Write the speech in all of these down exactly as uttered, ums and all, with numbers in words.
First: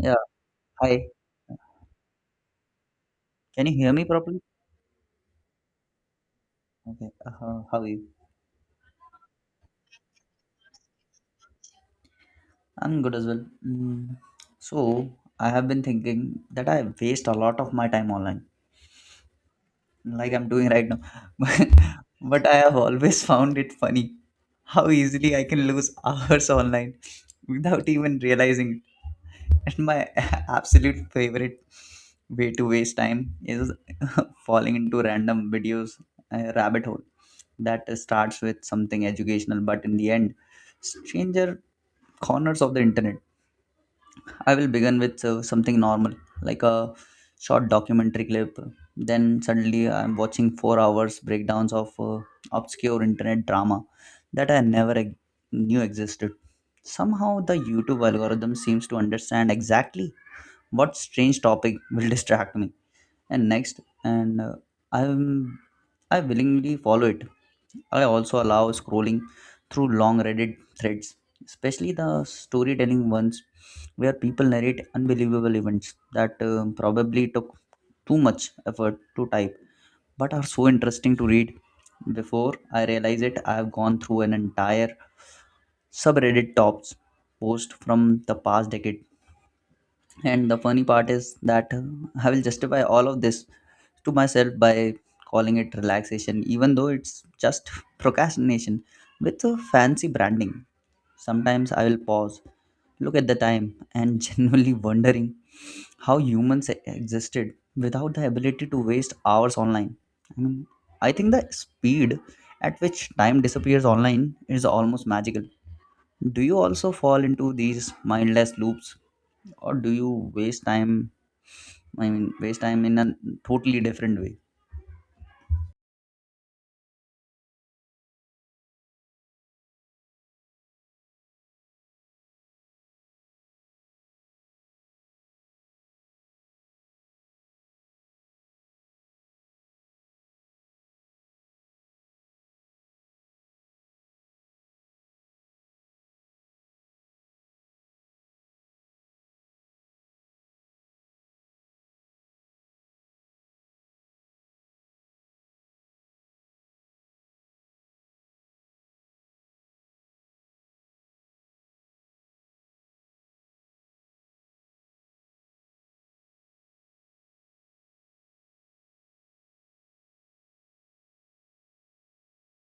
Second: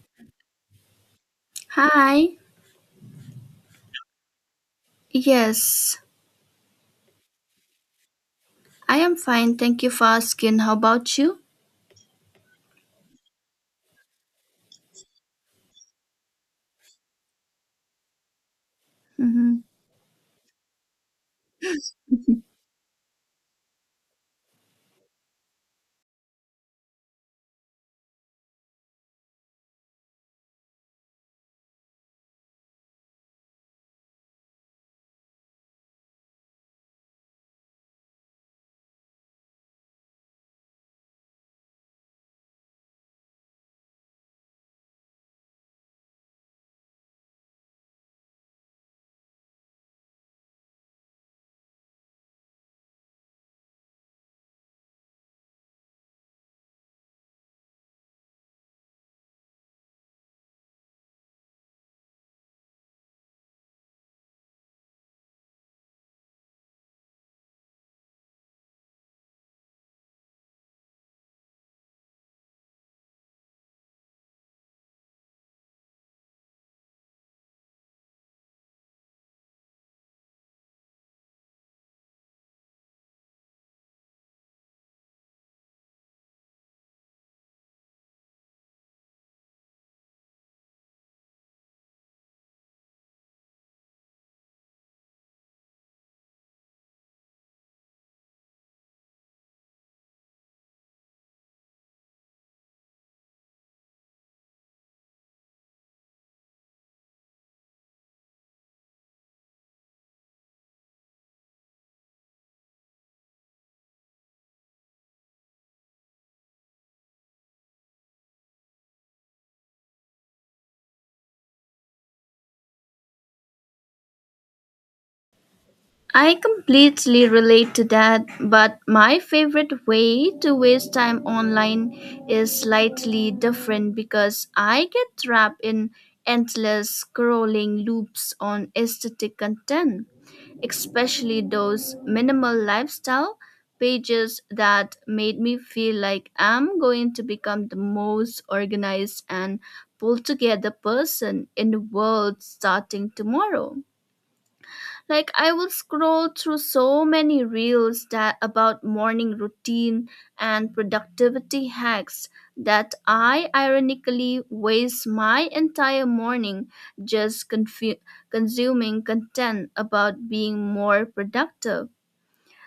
Yeah, hi. Hi. Can you hear me properly? Yes, Okay. Uh, how are you? I am fine. Thank you for asking. How about you? I'm good as well. Mm. So, I have been thinking that I waste a lot of my time online, hmm like I'm doing right now. But I have always found it funny how easily I can lose hours online without even realizing. And my absolute favorite way to waste time is falling into random videos uh, rabbit hole that starts with something educational, but in the end, stranger corners of the internet. I will begin with uh, something normal like a short documentary clip. Then suddenly I'm watching four hours breakdowns of uh, obscure internet drama that I never e- knew existed. Somehow the YouTube algorithm seems to understand exactly what strange topic will distract me and next and uh, i'm I willingly follow it. I also allow scrolling through long Reddit threads, especially the storytelling ones where people narrate unbelievable events that uh, probably took too much effort to type but are so interesting to read. Before I realize it, I have gone through an entire subreddit tops post from the past decade. And the funny part is that uh, I will justify all of this to myself by calling it relaxation, even though it's just procrastination with a fancy branding. Sometimes I will pause, look at the time, and genuinely wondering how humans existed without the ability to waste hours online. i mean I think the speed at which time disappears online is almost magical. Do you also fall into these mindless loops, or do you waste time? I mean, waste time in a totally different way. I completely relate to that, but my favorite way to waste time online is slightly different because I get trapped in endless scrolling loops on aesthetic content, especially those minimal lifestyle pages that made me feel like I'm going to become the most organized and pulled together person in the world starting tomorrow. Like, I will scroll through so many reels that about morning routine and productivity hacks that I ironically waste my entire morning just confu- consuming content about being more productive.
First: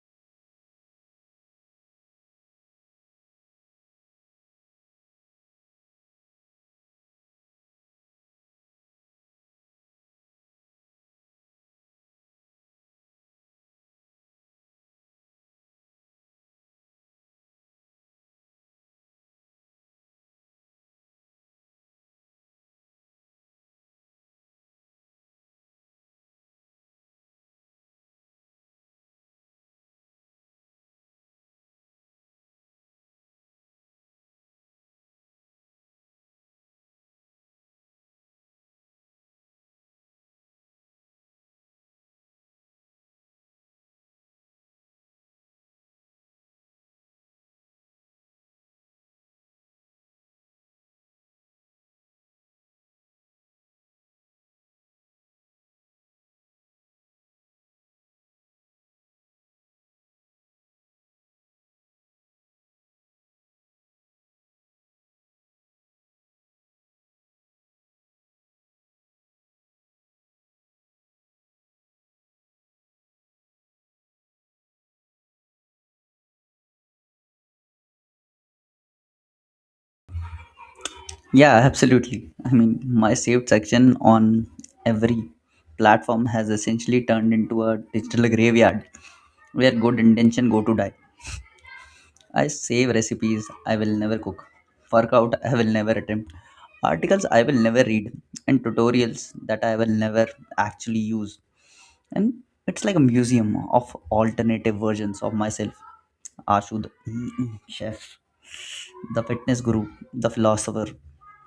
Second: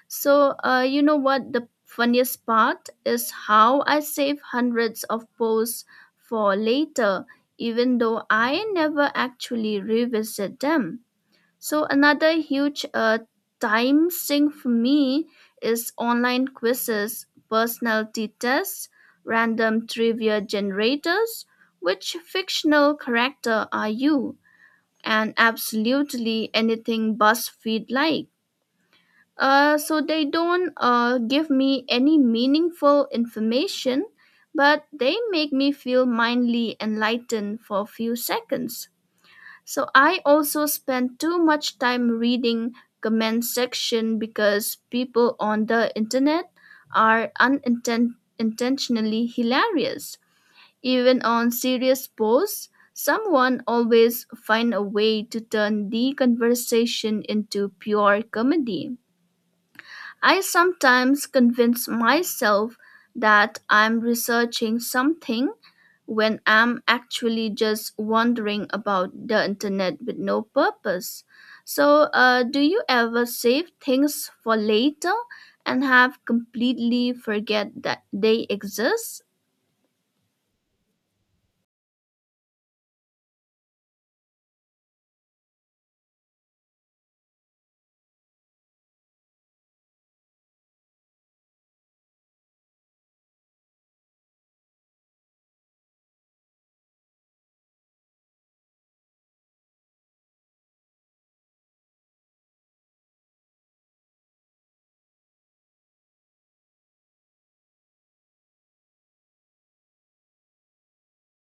So, uh, you know what the funniest part is? How I save hundreds of posts for later even though I never actually revisit them. So another huge uh, time sink for me is online quizzes, personality tests, random trivia generators, which fictional character are you, and absolutely anything BuzzFeed like. Uh, so they don't uh, give me any meaningful information, but they make me feel mindly enlightened for a few seconds. So I also spend too much time reading comment section because people on the internet are unintentionally hilarious. Even on serious posts, someone always find a way to turn the conversation into pure comedy. I sometimes convince myself that I'm researching something when I'm actually just wandering about the internet with no purpose. So, uh, do you ever save things for later and have completely forget that they exist? Yeah, absolutely. I mean, my saved section on every platform has essentially turned into a digital graveyard where good intention go to die. I save recipes I will never cook, workout I will never attempt, articles I will never read, and tutorials that I will never actually use. And it's like a museum of alternative versions of myself. Ashud, chef. The fitness guru, the philosopher,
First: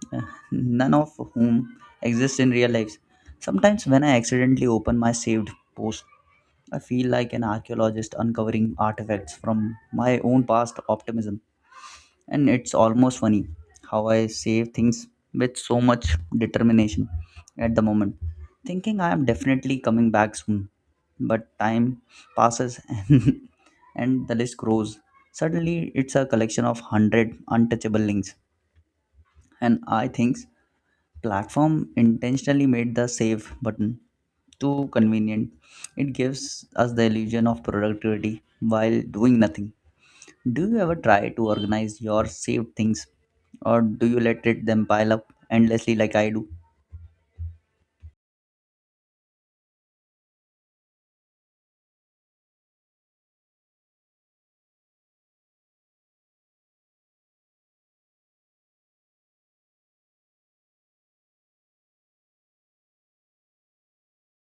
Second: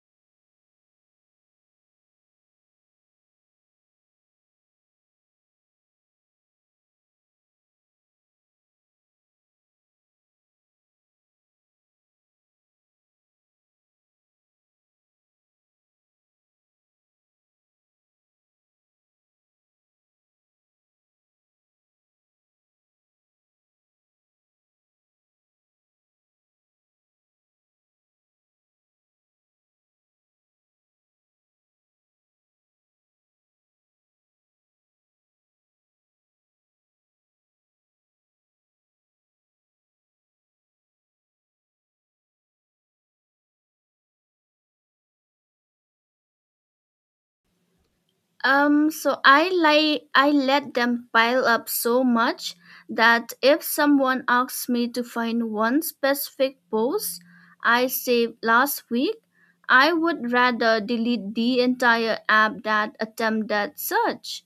none of whom exist in real lives. Sometimes, when I accidentally open my saved post, I feel like an archaeologist uncovering artifacts from my own past optimism. And it's almost funny how I save things with so much determination at the moment, thinking I am definitely coming back soon. But time passes and, and the list grows. Suddenly, it's a collection of one hundred untouchable links, and I think platform intentionally made the save button too convenient. It gives us the illusion of productivity while doing nothing. Do you ever try to organize your saved things, or do you let it them pile up endlessly like I do? Um, so I like I let them pile up so much that if someone asks me to find one specific post I saved last week, I would rather delete the entire app that attempt that search.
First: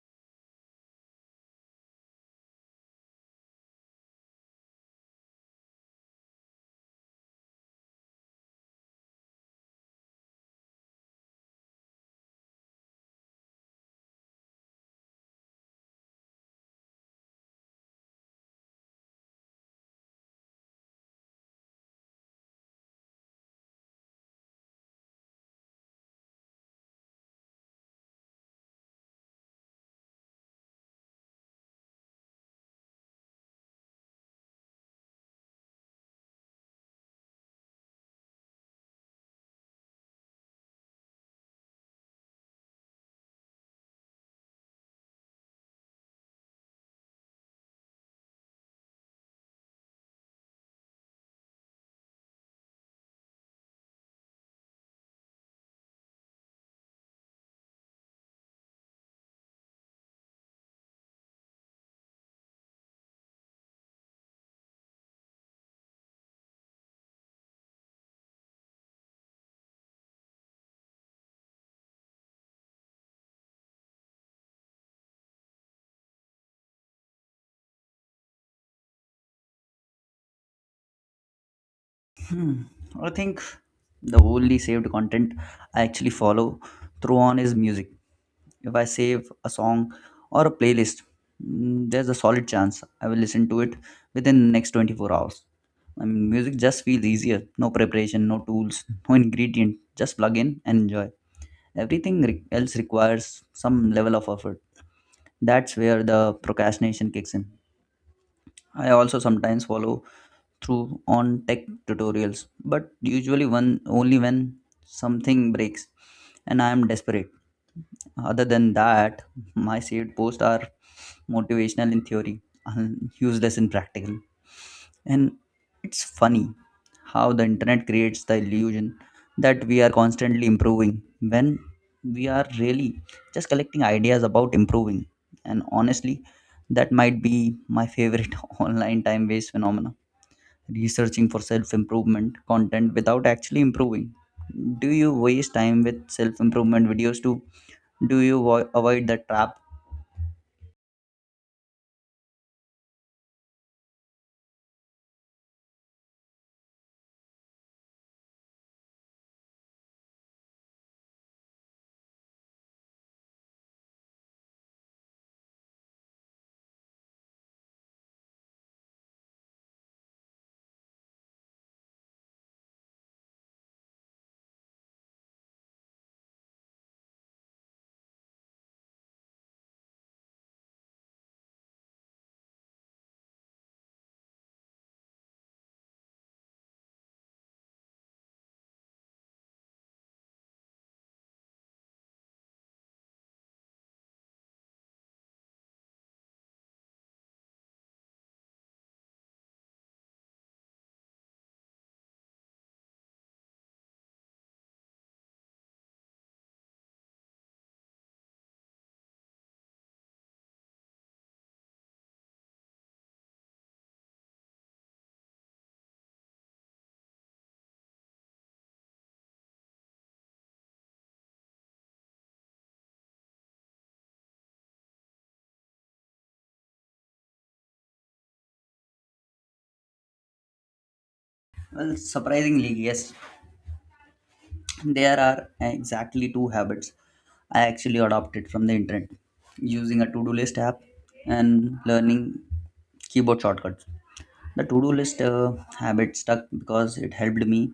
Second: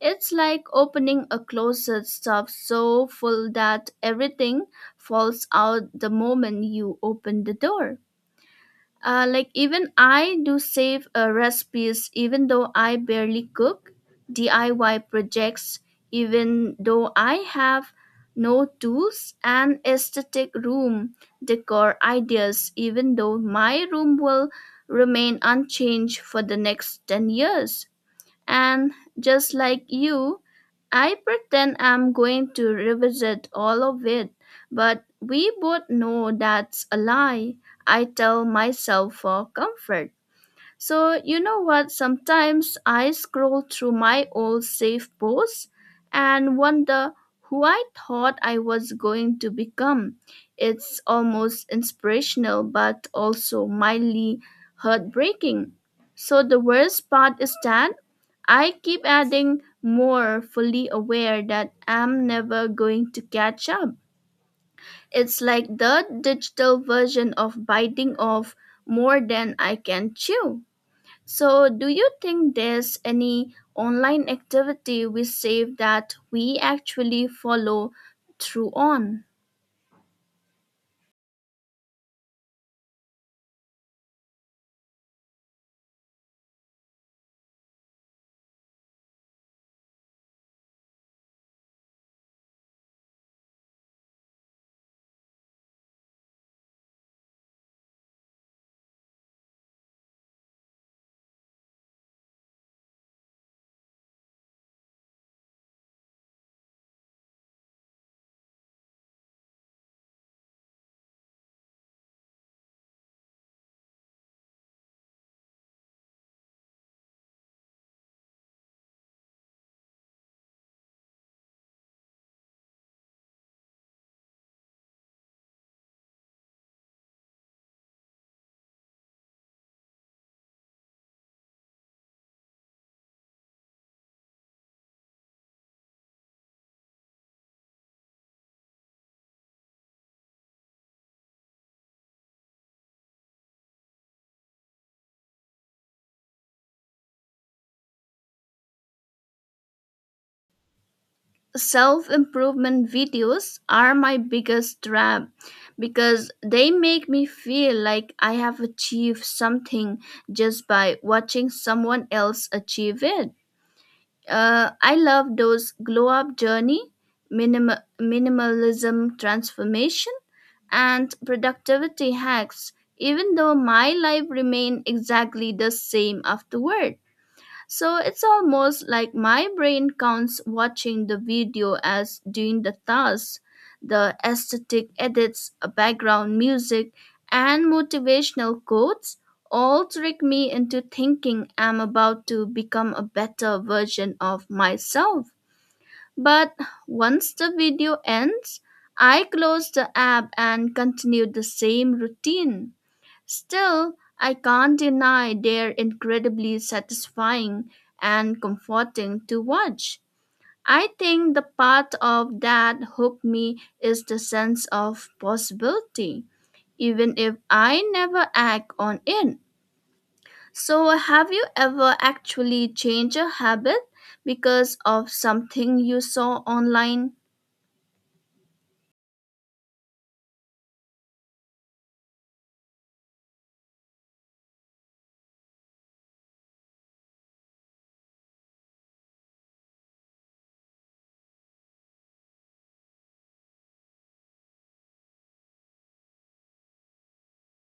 It's like opening a closet stuffed so full that everything falls out the moment you open the door. Uh, like, even I do save uh, recipes even though I barely cook, D I Y projects even though I have no tools, and aesthetic room decor ideas even though my room will remain unchanged for the next ten years. And just like you, I pretend I'm going to revisit all of it, but we both know that's a lie I tell myself for comfort. So, you know what? Sometimes I scroll through my old safe posts and wonder who I thought I was going to become. It's almost inspirational, but also mildly heartbreaking. So, the worst part is that I keep adding more, fully aware that I'm never going to catch up. It's like the digital version of biting off more than I can chew. So, do you think there's any online activity we save that we actually follow through on? Hmm. I think the only saved content I actually follow through on is music. If I save a song or a playlist, mm, there's a solid chance I will listen to it within the next twenty-four hours. I mean, music just feels easier. No preparation, no tools, no ingredient. Just plug in and enjoy. Everything re- else requires some level of effort. That's where the procrastination kicks in. I also sometimes follow through on tech tutorials, but usually one only when something breaks and I am desperate. Other than that, my saved posts are motivational in theory and useless in practical. And it's funny how the internet creates the illusion that we are constantly improving when we are really just collecting ideas about improving. And honestly, that might be my favorite online time waste phenomena, researching for self improvement content without actually improving? Do you waste time with self improvement videos too? Do you vo- avoid the trap? Self improvement videos are my biggest trap because they make me feel like I have achieved something just by watching someone else achieve it. Uh, I love those glow up journey, minim- minimalism transformation, and productivity hacks, even though my life remained exactly the same afterward. So it's almost like my brain counts watching the video as doing the task. The aesthetic edits, uh, background music, and motivational quotes all trick me into thinking I'm about to become a better version of myself. But once the video ends, I close the app and continue the same routine. Still, I can't deny they're incredibly satisfying and comforting to watch. I think the part of that hooked me is the sense of possibility, even if I never act on it. So, have you ever actually changed a habit because of something you saw online? Well, surprisingly, yes. There are exactly two habits I actually adopted from the internet, using a to do list app and learning keyboard shortcuts. The to do list uh, habit stuck because it helped me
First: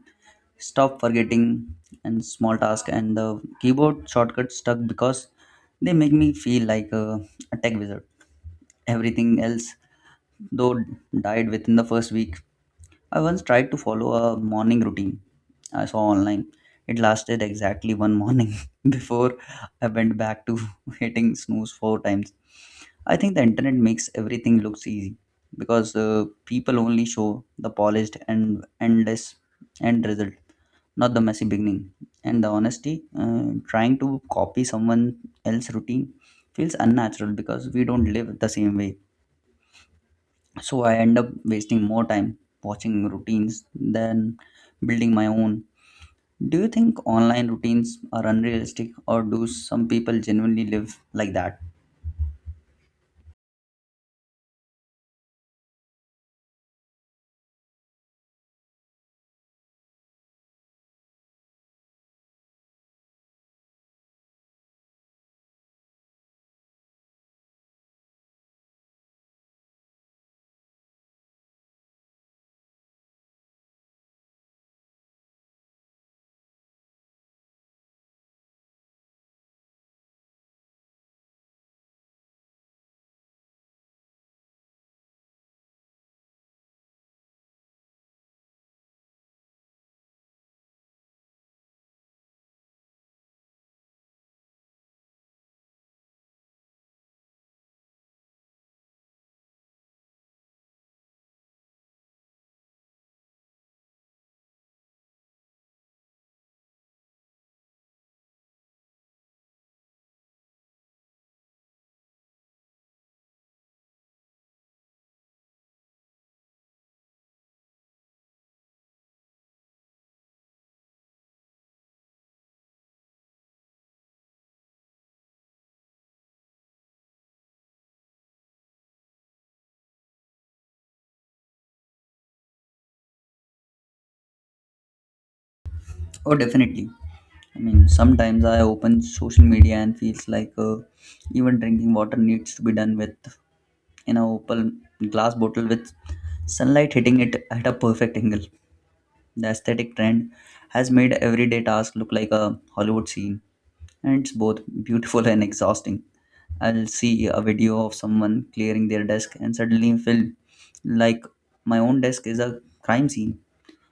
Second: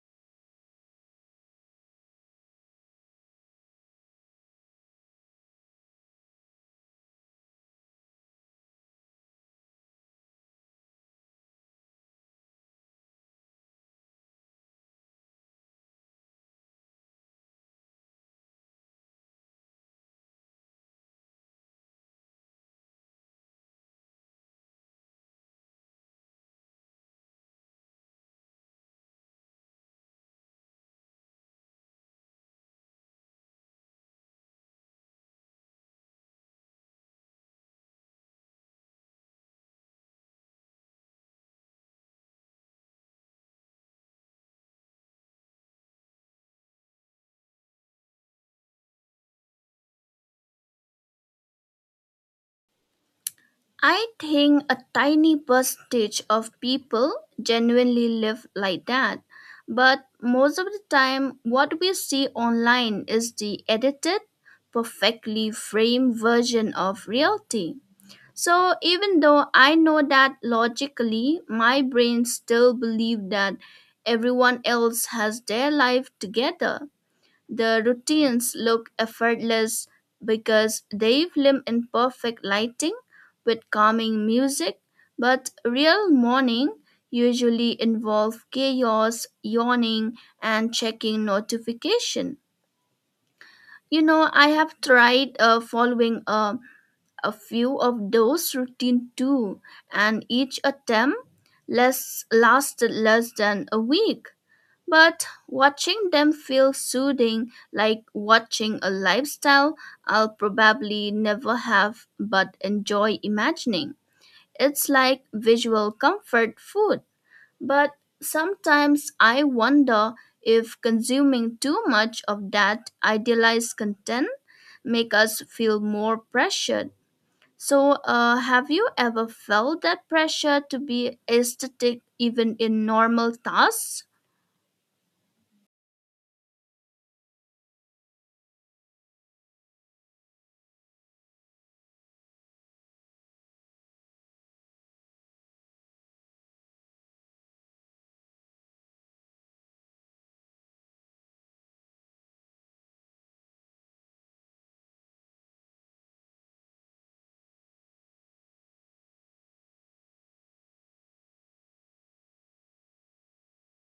stop forgetting and small task, and the keyboard shortcut stuck because they make me feel like a, a tech wizard. Everything else, though, died within the first week. I once tried to follow a morning routine I saw online. It lasted exactly one morning before I went back to hitting snooze four times. I think the internet makes everything looks easy because uh, people only show the polished and endless end result, not the messy beginning. And the honesty, uh, trying to copy someone else's routine feels unnatural because we don't live the same way. So I end up wasting more time watching routines than building my own. Do you think online routines are unrealistic, or do some people genuinely live like that? I think a tiny percentage of people genuinely live like that, but most of the time, what we see online is the edited, perfectly framed version of reality. So even though I know that logically, my brain still believes that everyone else has their life together. The routines look effortless because they film in perfect lighting with calming music, but real morning usually involve chaos, yawning, and checking notification. You know, I have tried uh, following uh, a few of those routine too, and each attempt less lasted less than a week. But watching them feels soothing, like watching a lifestyle I'll probably never have but enjoy imagining. It's like visual comfort food. But sometimes I wonder if consuming too much of that idealized content make us feel more pressured. So, uh, have you ever felt that pressure to be aesthetic even in normal tasks? Oh, definitely. I mean, sometimes I open social media and feels like uh, even drinking water needs to be done with in a open glass bottle with sunlight hitting it at a perfect angle. The aesthetic trend has made everyday tasks look like a Hollywood scene, and it's both beautiful and exhausting. I'll see a video of someone clearing their desk and suddenly feel like my own desk is a crime scene.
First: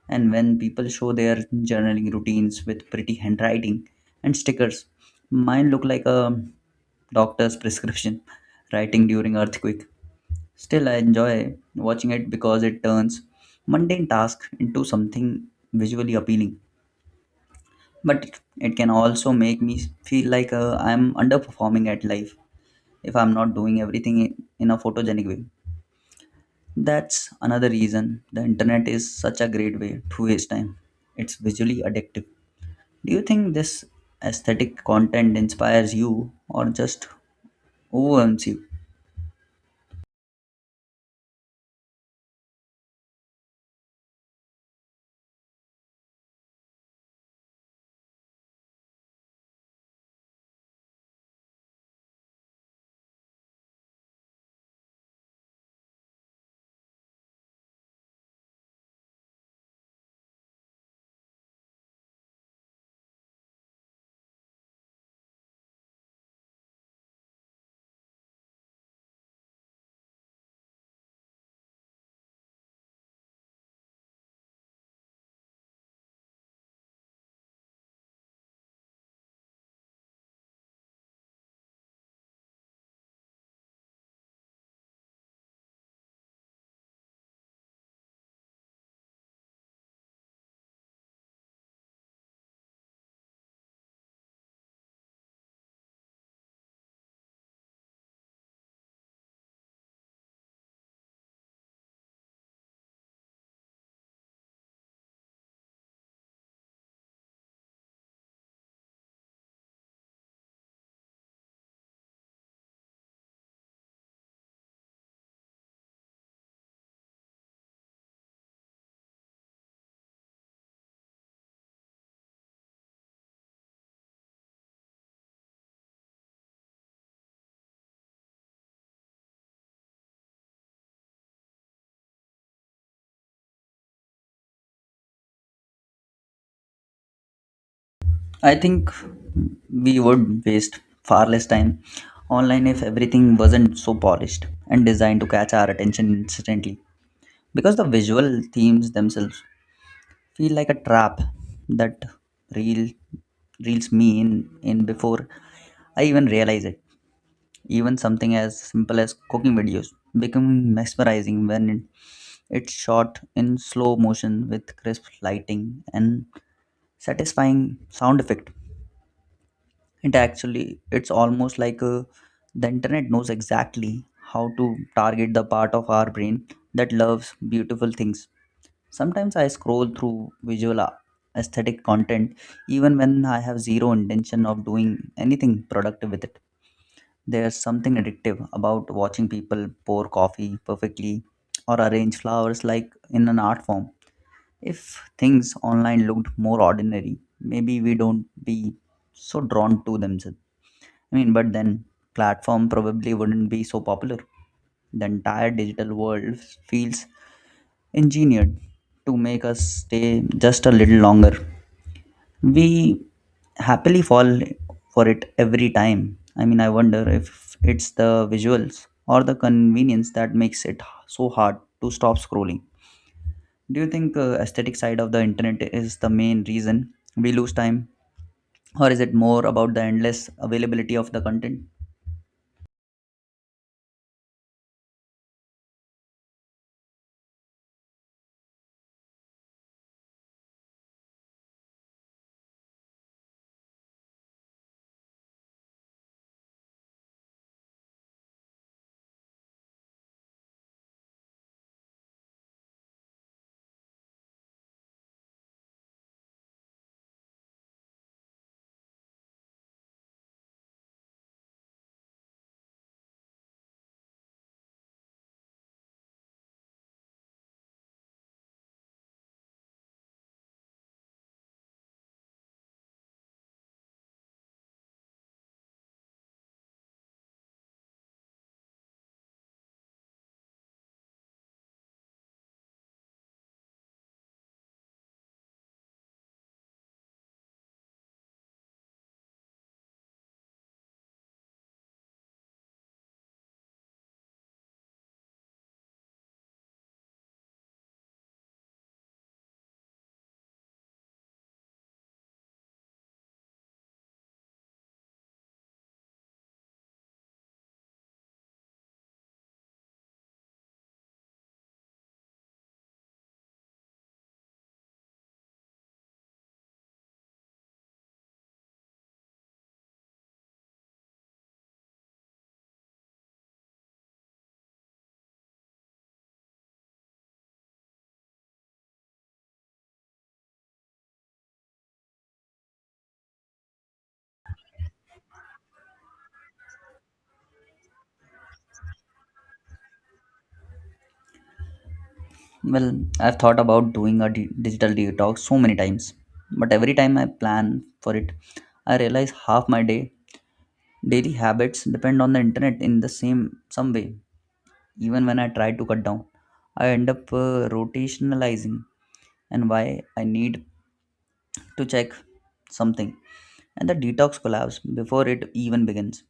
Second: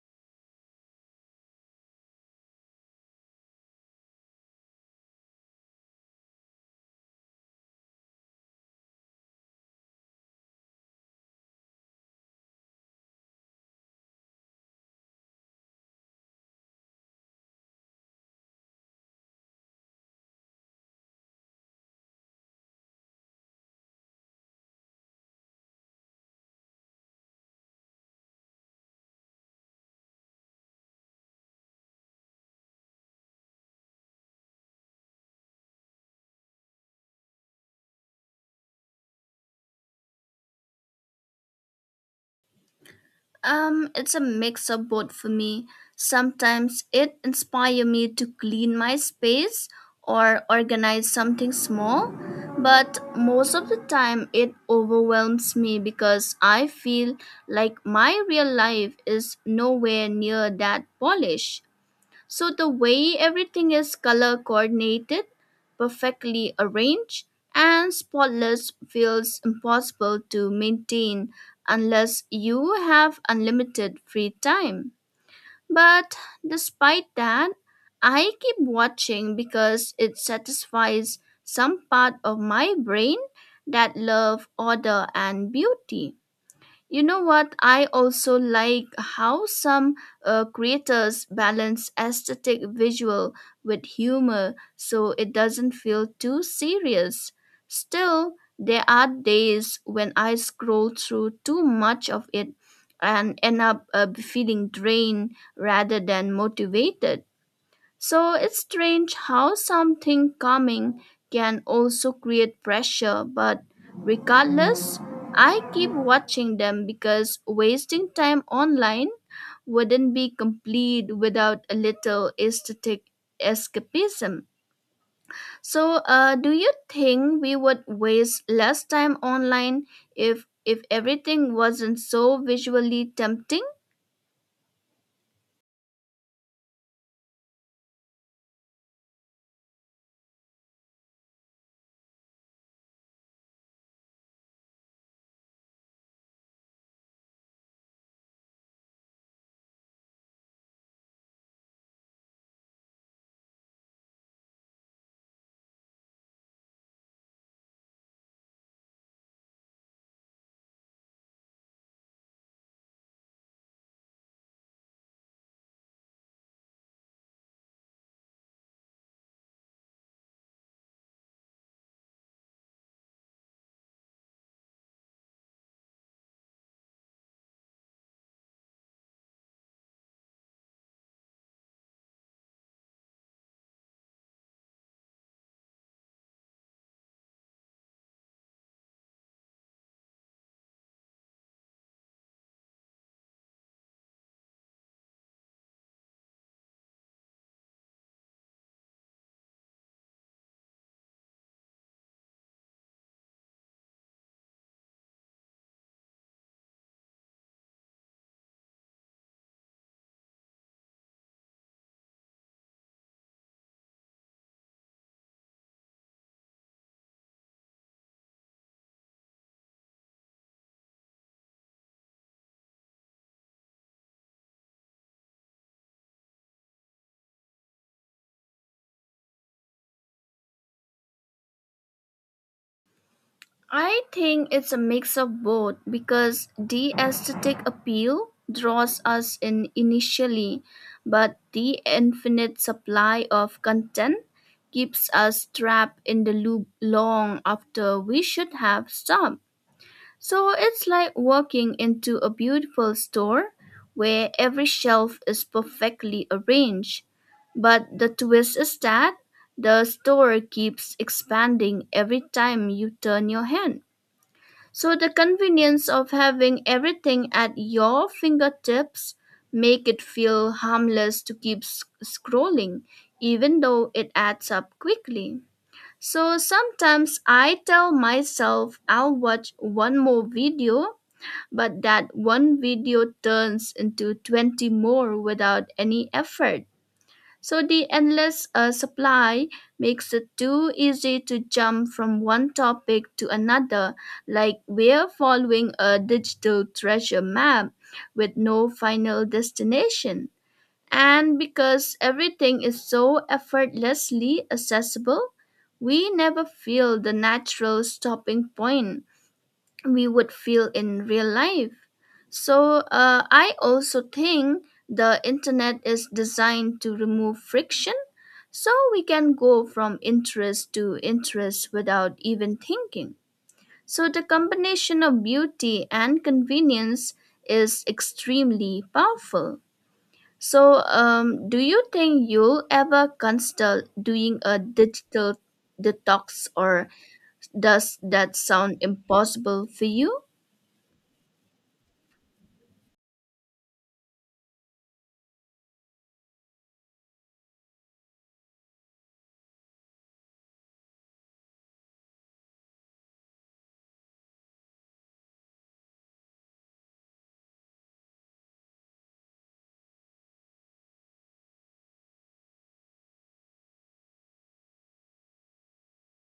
And when people show their journaling routines with pretty handwriting and stickers, mine look like a doctor's prescription writing during earthquake. Still, I enjoy watching it because it turns mundane tasks into something visually appealing. But it it can also make me feel like uh, I'm underperforming at life if I'm not doing everything in in a photogenic way. That's another reason the internet is such a great way to waste time. It's visually addictive. Do you think this aesthetic content inspires you or just overwhelms you? Um, it's a mix of both for me. Sometimes it inspires me to clean my space or organize something small, but most of the time it overwhelms me because I feel like my real life is nowhere near that polish. So the way everything is color coordinated, perfectly arranged, and spotless feels impossible to maintain unless you have unlimited free time. But despite that, I keep watching because it satisfies some part of my brain that love order and beauty. You know what? I also like how some uh, creators balance aesthetic visual with humor so it doesn't feel too serious. Still, there are days when I scroll through too much of it and end up uh, feeling drained rather than motivated. So it's strange how something calming can also create pressure, but regardless, I keep watching them because wasting time online wouldn't be complete without a little aesthetic escapism. So, uh, do you think we would waste less time online if if everything wasn't so visually tempting? I think we would waste far less time online if everything wasn't so polished and designed to catch our attention instantly. Because the visual themes themselves feel like a trap that reel reels me in, in before I even realize it. Even something as simple as cooking videos become mesmerizing when it- it's shot in slow motion with crisp lighting and satisfying sound effect. It actually it's almost like uh, the internet knows exactly how to target the part of our brain that loves beautiful things. Sometimes I scroll through visual a- aesthetic content even when I have zero intention of doing anything productive with it. There's something addictive about watching people pour coffee perfectly or arrange flowers like in an art form. If things online looked more ordinary, maybe we don't be so drawn to them. Sir. I mean, but then platform probably wouldn't be so popular. The entire digital world feels engineered to make us stay just a little longer. We happily fall for it every time. I mean, I wonder if it's the visuals or the convenience that makes it so hard to stop scrolling. Do you think uh, aesthetic side of the internet is the main reason we lose time, or is it more about the endless availability of the content? I think it's a mix of both because the aesthetic appeal draws us in initially, but the infinite supply of content keeps us trapped in the loop long after we should have stopped. So it's like walking into a beautiful store where every shelf is perfectly arranged. But the twist is that the store keeps expanding every time you turn your hand. So the convenience of having everything at your fingertips make it feel harmless to keep s- scrolling even though it adds up quickly. So sometimes I tell myself I'll watch one more video, but that one video turns into twenty more without any effort. So the endless uh, supply makes it too easy to jump from one topic to another, like we're following a digital treasure map with no final destination. And because everything is so effortlessly accessible, we never feel the natural stopping point we would feel in real life. So uh, I also think the internet is designed to remove friction so we can go from interest to interest without even thinking. So the combination of beauty and convenience is extremely powerful. So um, do you think you'll ever consider doing a digital detox, or does that sound impossible for you? Well, I've thought about doing a di- digital detox so many times, but every time I plan for it, I realize half my day daily habits depend on the internet in the same some way. Even when I try to cut down, I end up uh, rotationalizing and why I need to check something. And the detox collapse before it even begins.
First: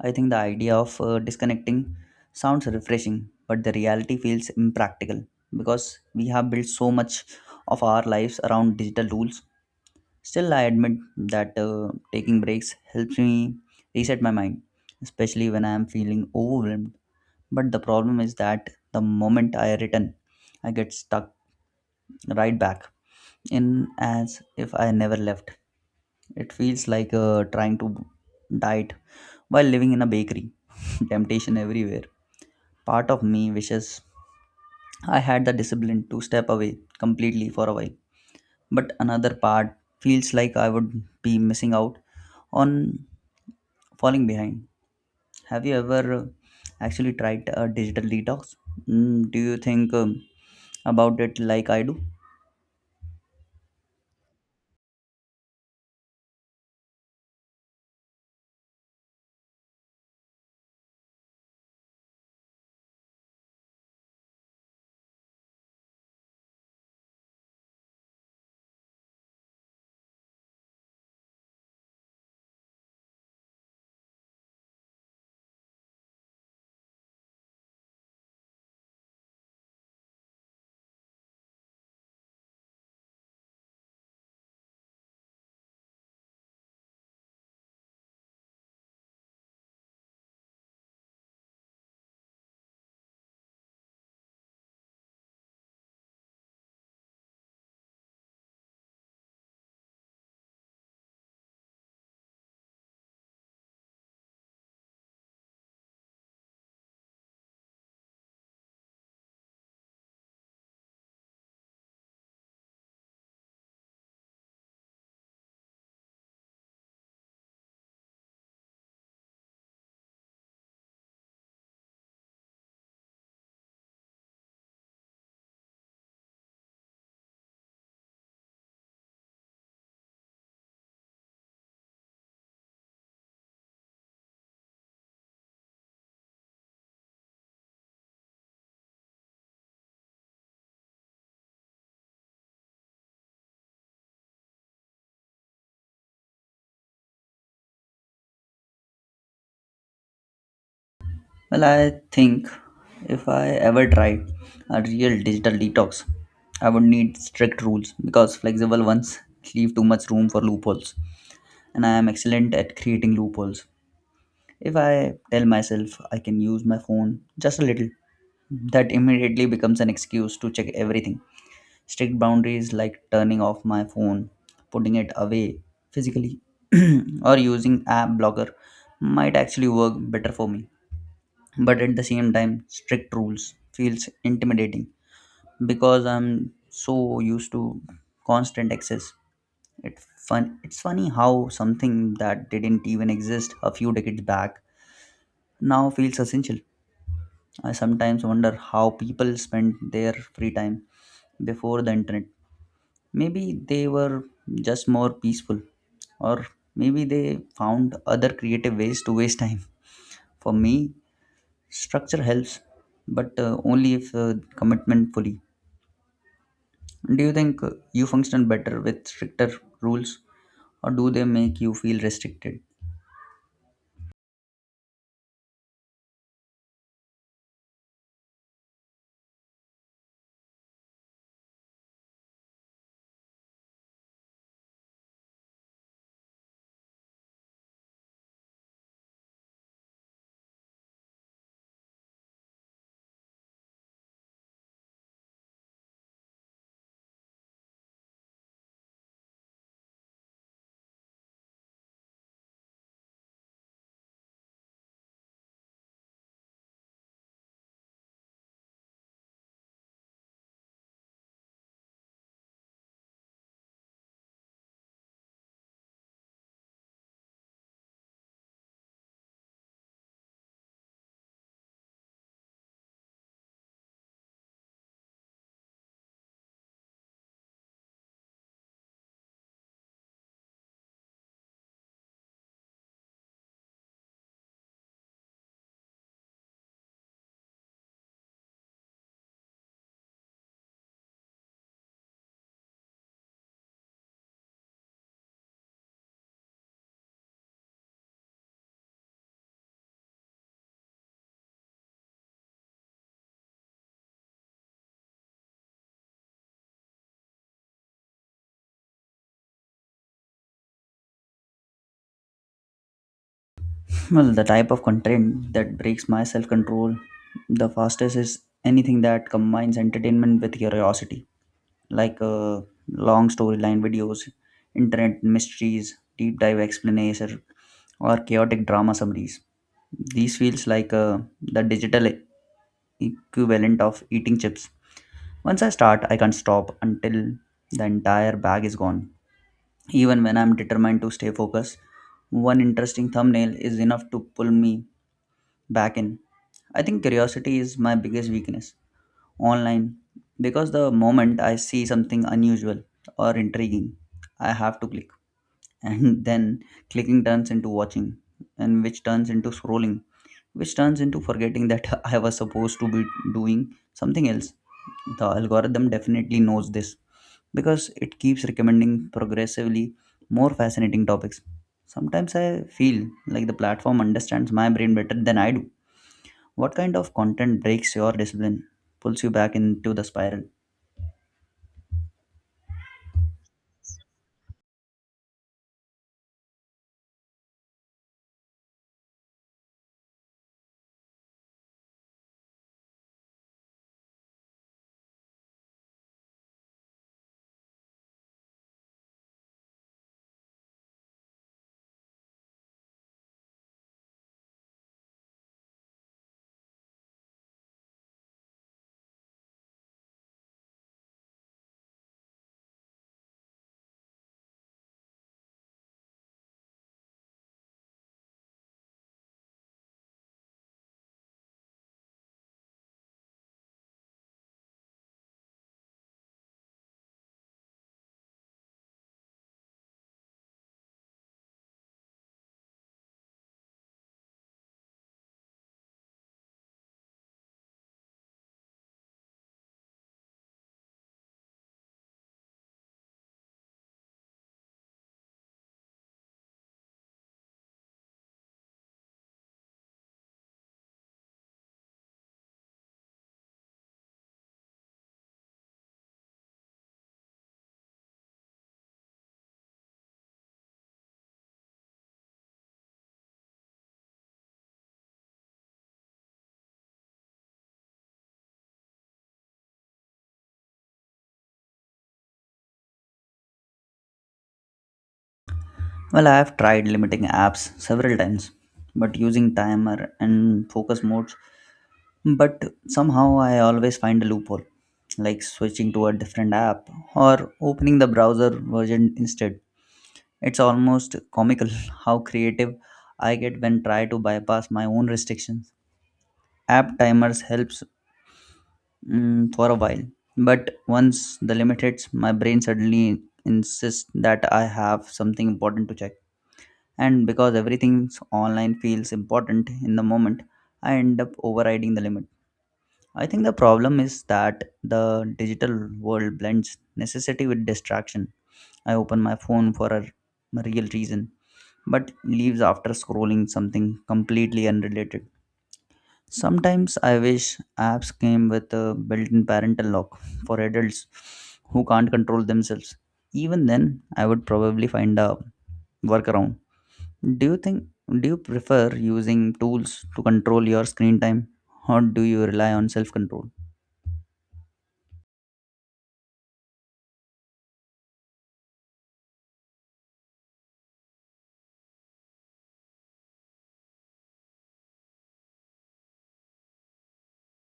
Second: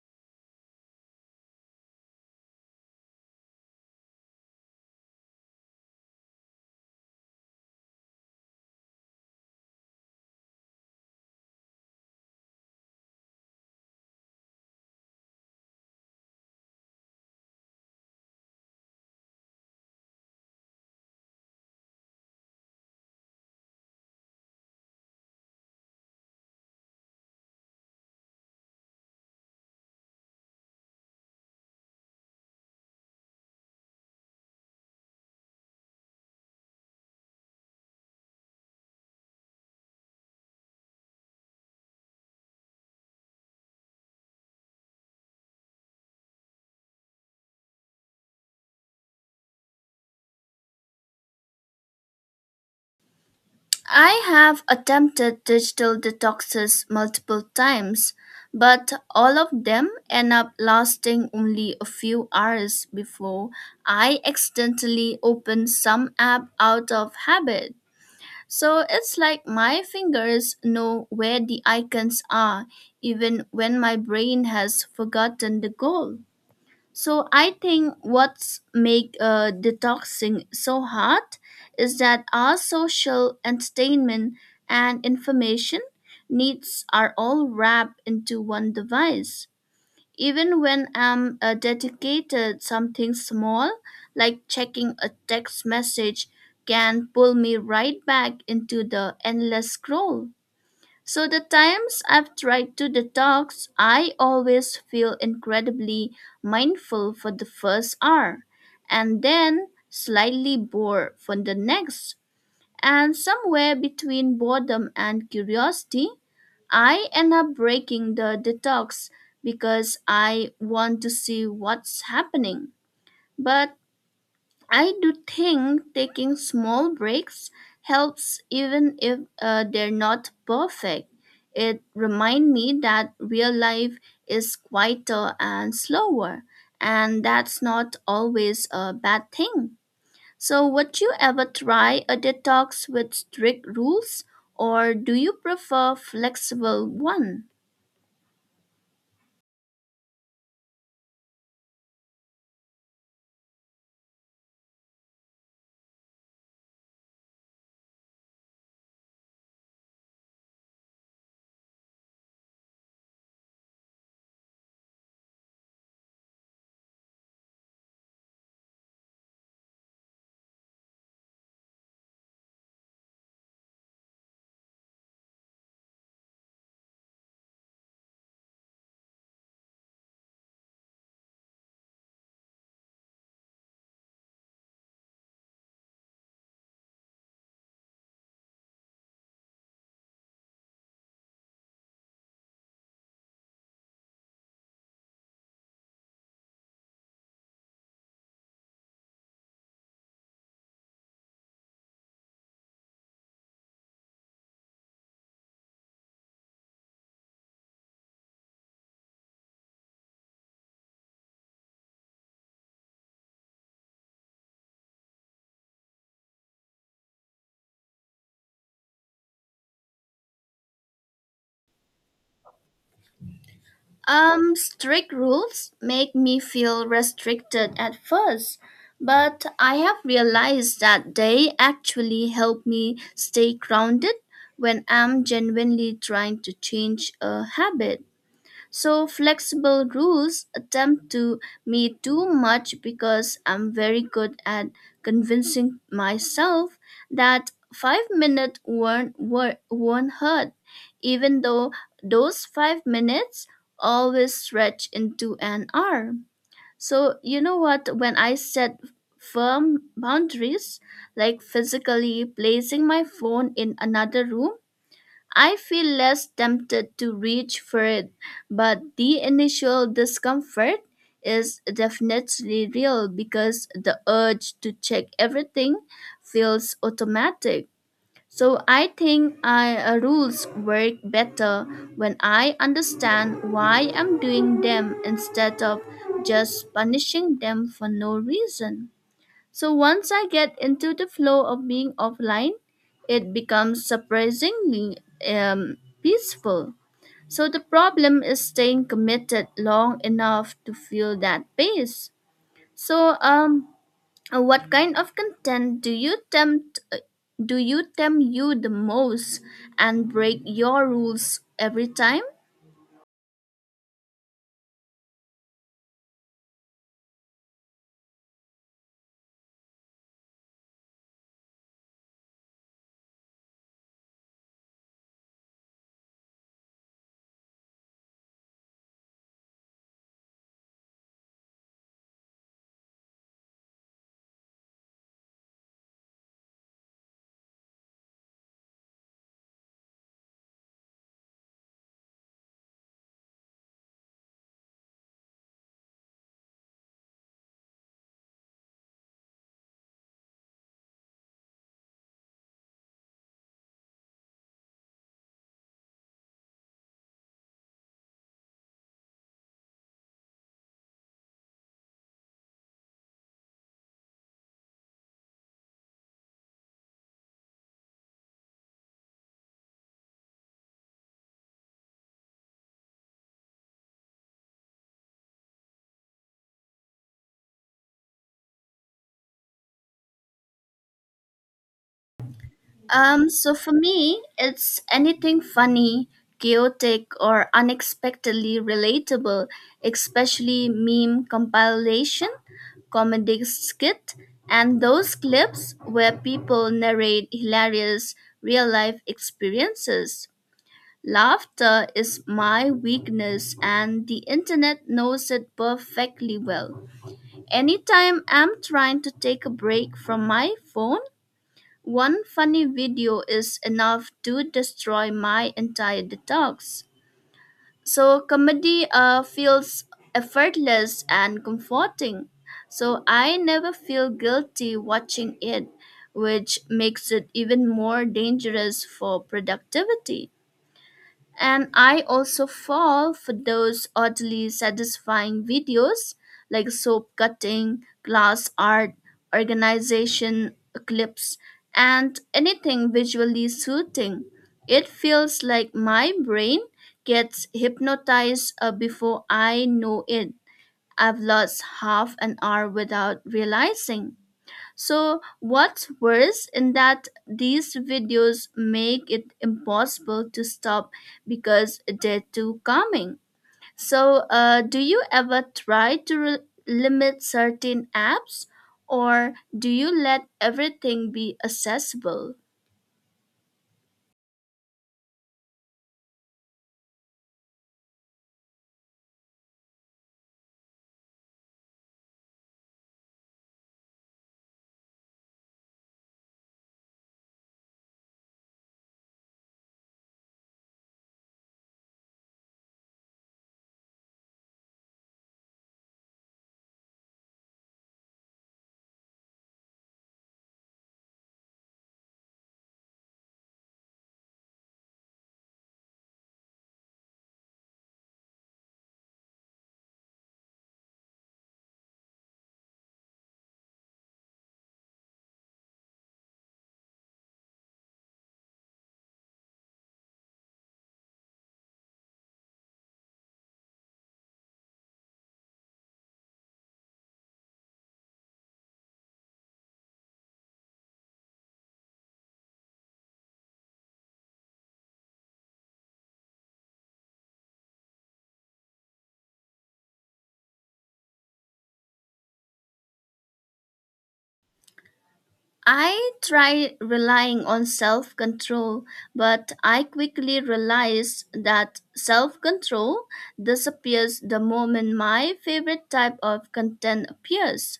I think the idea of uh, disconnecting sounds refreshing, but the reality feels impractical because we have built so much of our lives around digital tools. Still, I admit that uh, taking breaks helps me reset my mind, especially when I am feeling overwhelmed. But the problem is that the moment I return, I get stuck right back in as if I never left. It feels like uh, trying to diet while living in a bakery. Temptation everywhere. Part of me wishes I had the discipline to step away completely for a while, but another part feels like I would be missing out on falling behind. Have you ever uh, actually tried a digital detox? Mm, do you think um, about it like I do? I have attempted digital detoxes multiple times, but all of them end up lasting only a few hours before I accidentally open some app out of habit. So it's like my fingers know where the icons are, even when my brain has forgotten the goal. So I think what's make uh, detoxing so hard is that our social entertainment and information needs are all wrapped into one device. Even when I'm uh, dedicated something small, like checking a text message, can pull me right back into the endless scroll. So the times I've tried to detox, I always feel incredibly mindful for the first hour and then slightly bored for the next. And somewhere between boredom and curiosity, I end up breaking the detox because I want to see what's happening. But I do think taking small breaks helps even if uh, they're not perfect. It reminds me that real life is quieter and slower, and that's not always a bad thing. So, would you ever try a detox with strict rules, or do you prefer flexible one? Well, I think if I ever tried a real digital detox, I would need strict rules because flexible ones leave too much room for loopholes, and I am excellent at creating loopholes. If I tell myself I can use my phone just a little, that immediately becomes an excuse to check everything. Strict boundaries like turning off my phone, putting it away physically, or using app blocker might actually work better for me. But at the same time, strict rules feels intimidating because I'm so used to constant access. It fun it's funny how something that didn't even exist a few decades back now feels essential. I sometimes wonder how people spent their free time before the internet. Maybe they were just more peaceful, or maybe they found other creative ways to waste time. For me, structure helps, but uh, only if uh, commitment fully. Do you think uh, you function better with stricter rules, or do they make you feel restricted? Um, strict rules make me feel restricted at first, but I have realized that they actually help me stay grounded when I'm genuinely trying to change a habit. So flexible rules attempt to me too much because I'm very good at convincing myself that five minutes won't wor- won't hurt, even though those five minutes always stretch into an hour. So you know what? When I set firm boundaries, like physically placing my phone in another room, I feel less tempted to reach for it, but the initial discomfort is definitely real because the urge to check everything feels automatic. So I think I, uh, rules work better when I understand why I'm doing them instead of just punishing them for no reason. So once I get into the flow of being offline, it becomes surprisingly um, peaceful. So the problem is staying committed long enough to feel that pace. So um, uh, what kind of content do you tempt? Uh, Do you tempt you the most and break your rules every time? Well, the type of content that breaks my self control the fastest is anything that combines entertainment with curiosity, like uh, long storyline videos, internet mysteries, deep dive explanation, or chaotic drama summaries. These feels like uh, the digital e- equivalent of eating chips. Once I start, I can't stop until the entire bag is gone. Even when I'm determined to stay focused, one interesting thumbnail is enough to pull me back in. I think curiosity is my biggest weakness online because the moment I see something unusual or intriguing, I have to click. And then clicking turns into watching, and which turns into scrolling, which turns into forgetting that I was supposed to be doing something else. The algorithm definitely knows this because it keeps recommending progressively more fascinating topics. Sometimes I feel like the platform understands my brain better than I do. What kind of content breaks your discipline, pulls you back into the spiral? Um, so for me, it's anything funny, chaotic, or unexpectedly relatable, especially meme compilation, comedy skit, and those clips where people narrate hilarious real life experiences. Laughter is my weakness, and the internet knows it perfectly well. Anytime I'm trying to take a break from my phone, one funny video is enough to destroy my entire detox. So comedy uh, feels effortless and comforting. So I never feel guilty watching it, which makes it even more dangerous for productivity. And I also fall for those oddly satisfying videos like soap cutting, glass art, organization, clips, and anything visually soothing. It feels like my brain gets hypnotized. Uh, before I know it, I've lost half an hour without realizing. So, what's worse in that these videos make it impossible to stop because they're too calming. So, uh, do you ever try to re- limit certain apps, or do you let everything be accessible? Well, I have tried limiting apps several times, but using timer and focus modes. But somehow I always find a loophole, like switching to a different app or opening the browser version instead. It's almost comical how creative I get when try to bypass my own restrictions. App timers helps mm, for a while. But once the limit hits, my brain suddenly insists that I have something important to check. And because everything online feels important in the moment, I end up overriding the limit. I think the problem is that the digital world blends necessity with distraction. I open my phone for a real reason, but leaves after scrolling something completely unrelated. Sometimes I wish apps came with a built in parental lock for adults who can't control themselves. Even then, I would probably find a workaround. Do you think, do you prefer using tools to control your screen time, or do you rely on self control? I try relying on self control, but I quickly realized that self control disappears the moment my favorite type of content appears.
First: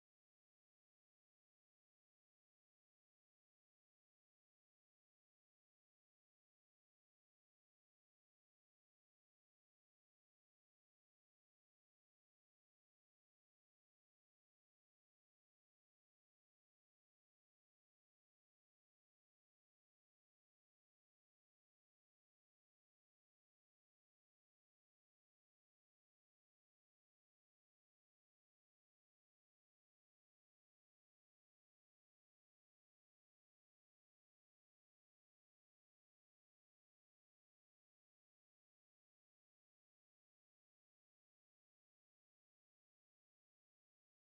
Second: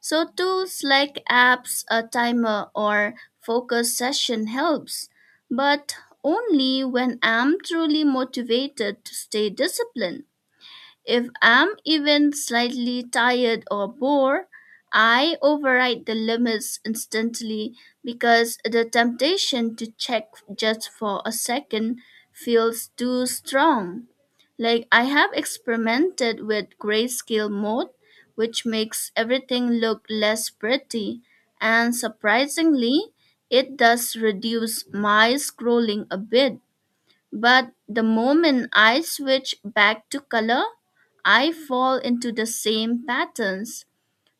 So tools like apps, a timer, or focus session helps, but only when I'm truly motivated to stay disciplined. If I'm even slightly tired or bored, I override the limits instantly because the temptation to check just for a second feels too strong. Like, I have experimented with grayscale mode, which makes everything look less pretty, and surprisingly, it does reduce my scrolling a bit, but the moment I switch back to color, I fall into the same patterns.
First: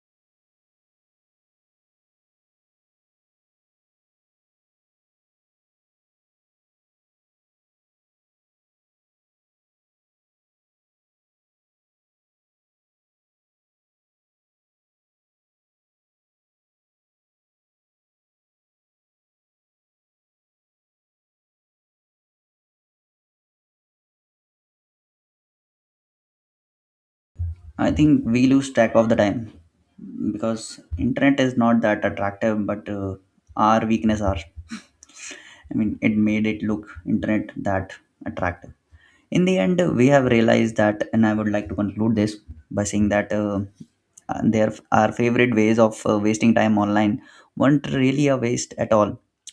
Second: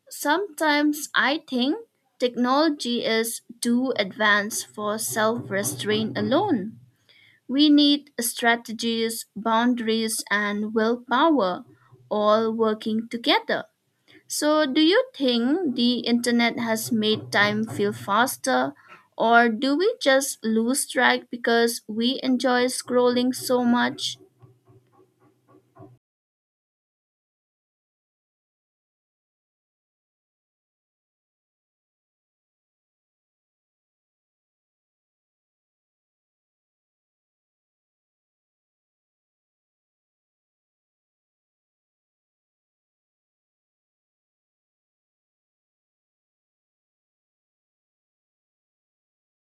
Sometimes I think technology is too advanced for self restraint alone. We need strategies, boundaries, and willpower all working together. So, do you think the internet has made time feel faster, or do we just lose track because we enjoy scrolling so much? I think we lose track of the time because internet is not that attractive, but uh, our weakness are. I mean, it made it look internet that attractive. In the end we have realized that, and I would like to conclude this by saying that uh, uh, there are favorite ways of uh, wasting time online weren't really a waste at all,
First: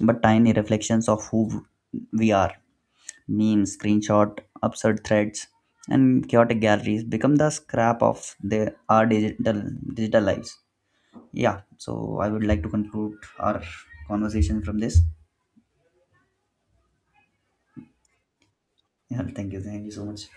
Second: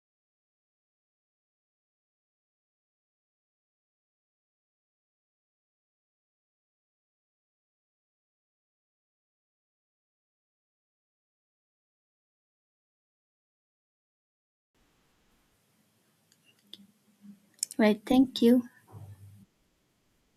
but tiny reflections of who we are. Memes screenshot absurd threads and chaotic galleries become the scrap of the, our digital digital lives. Yeah, so I would like to conclude our conversation from this. Right, thank you. Yeah, thank you, thank you so much.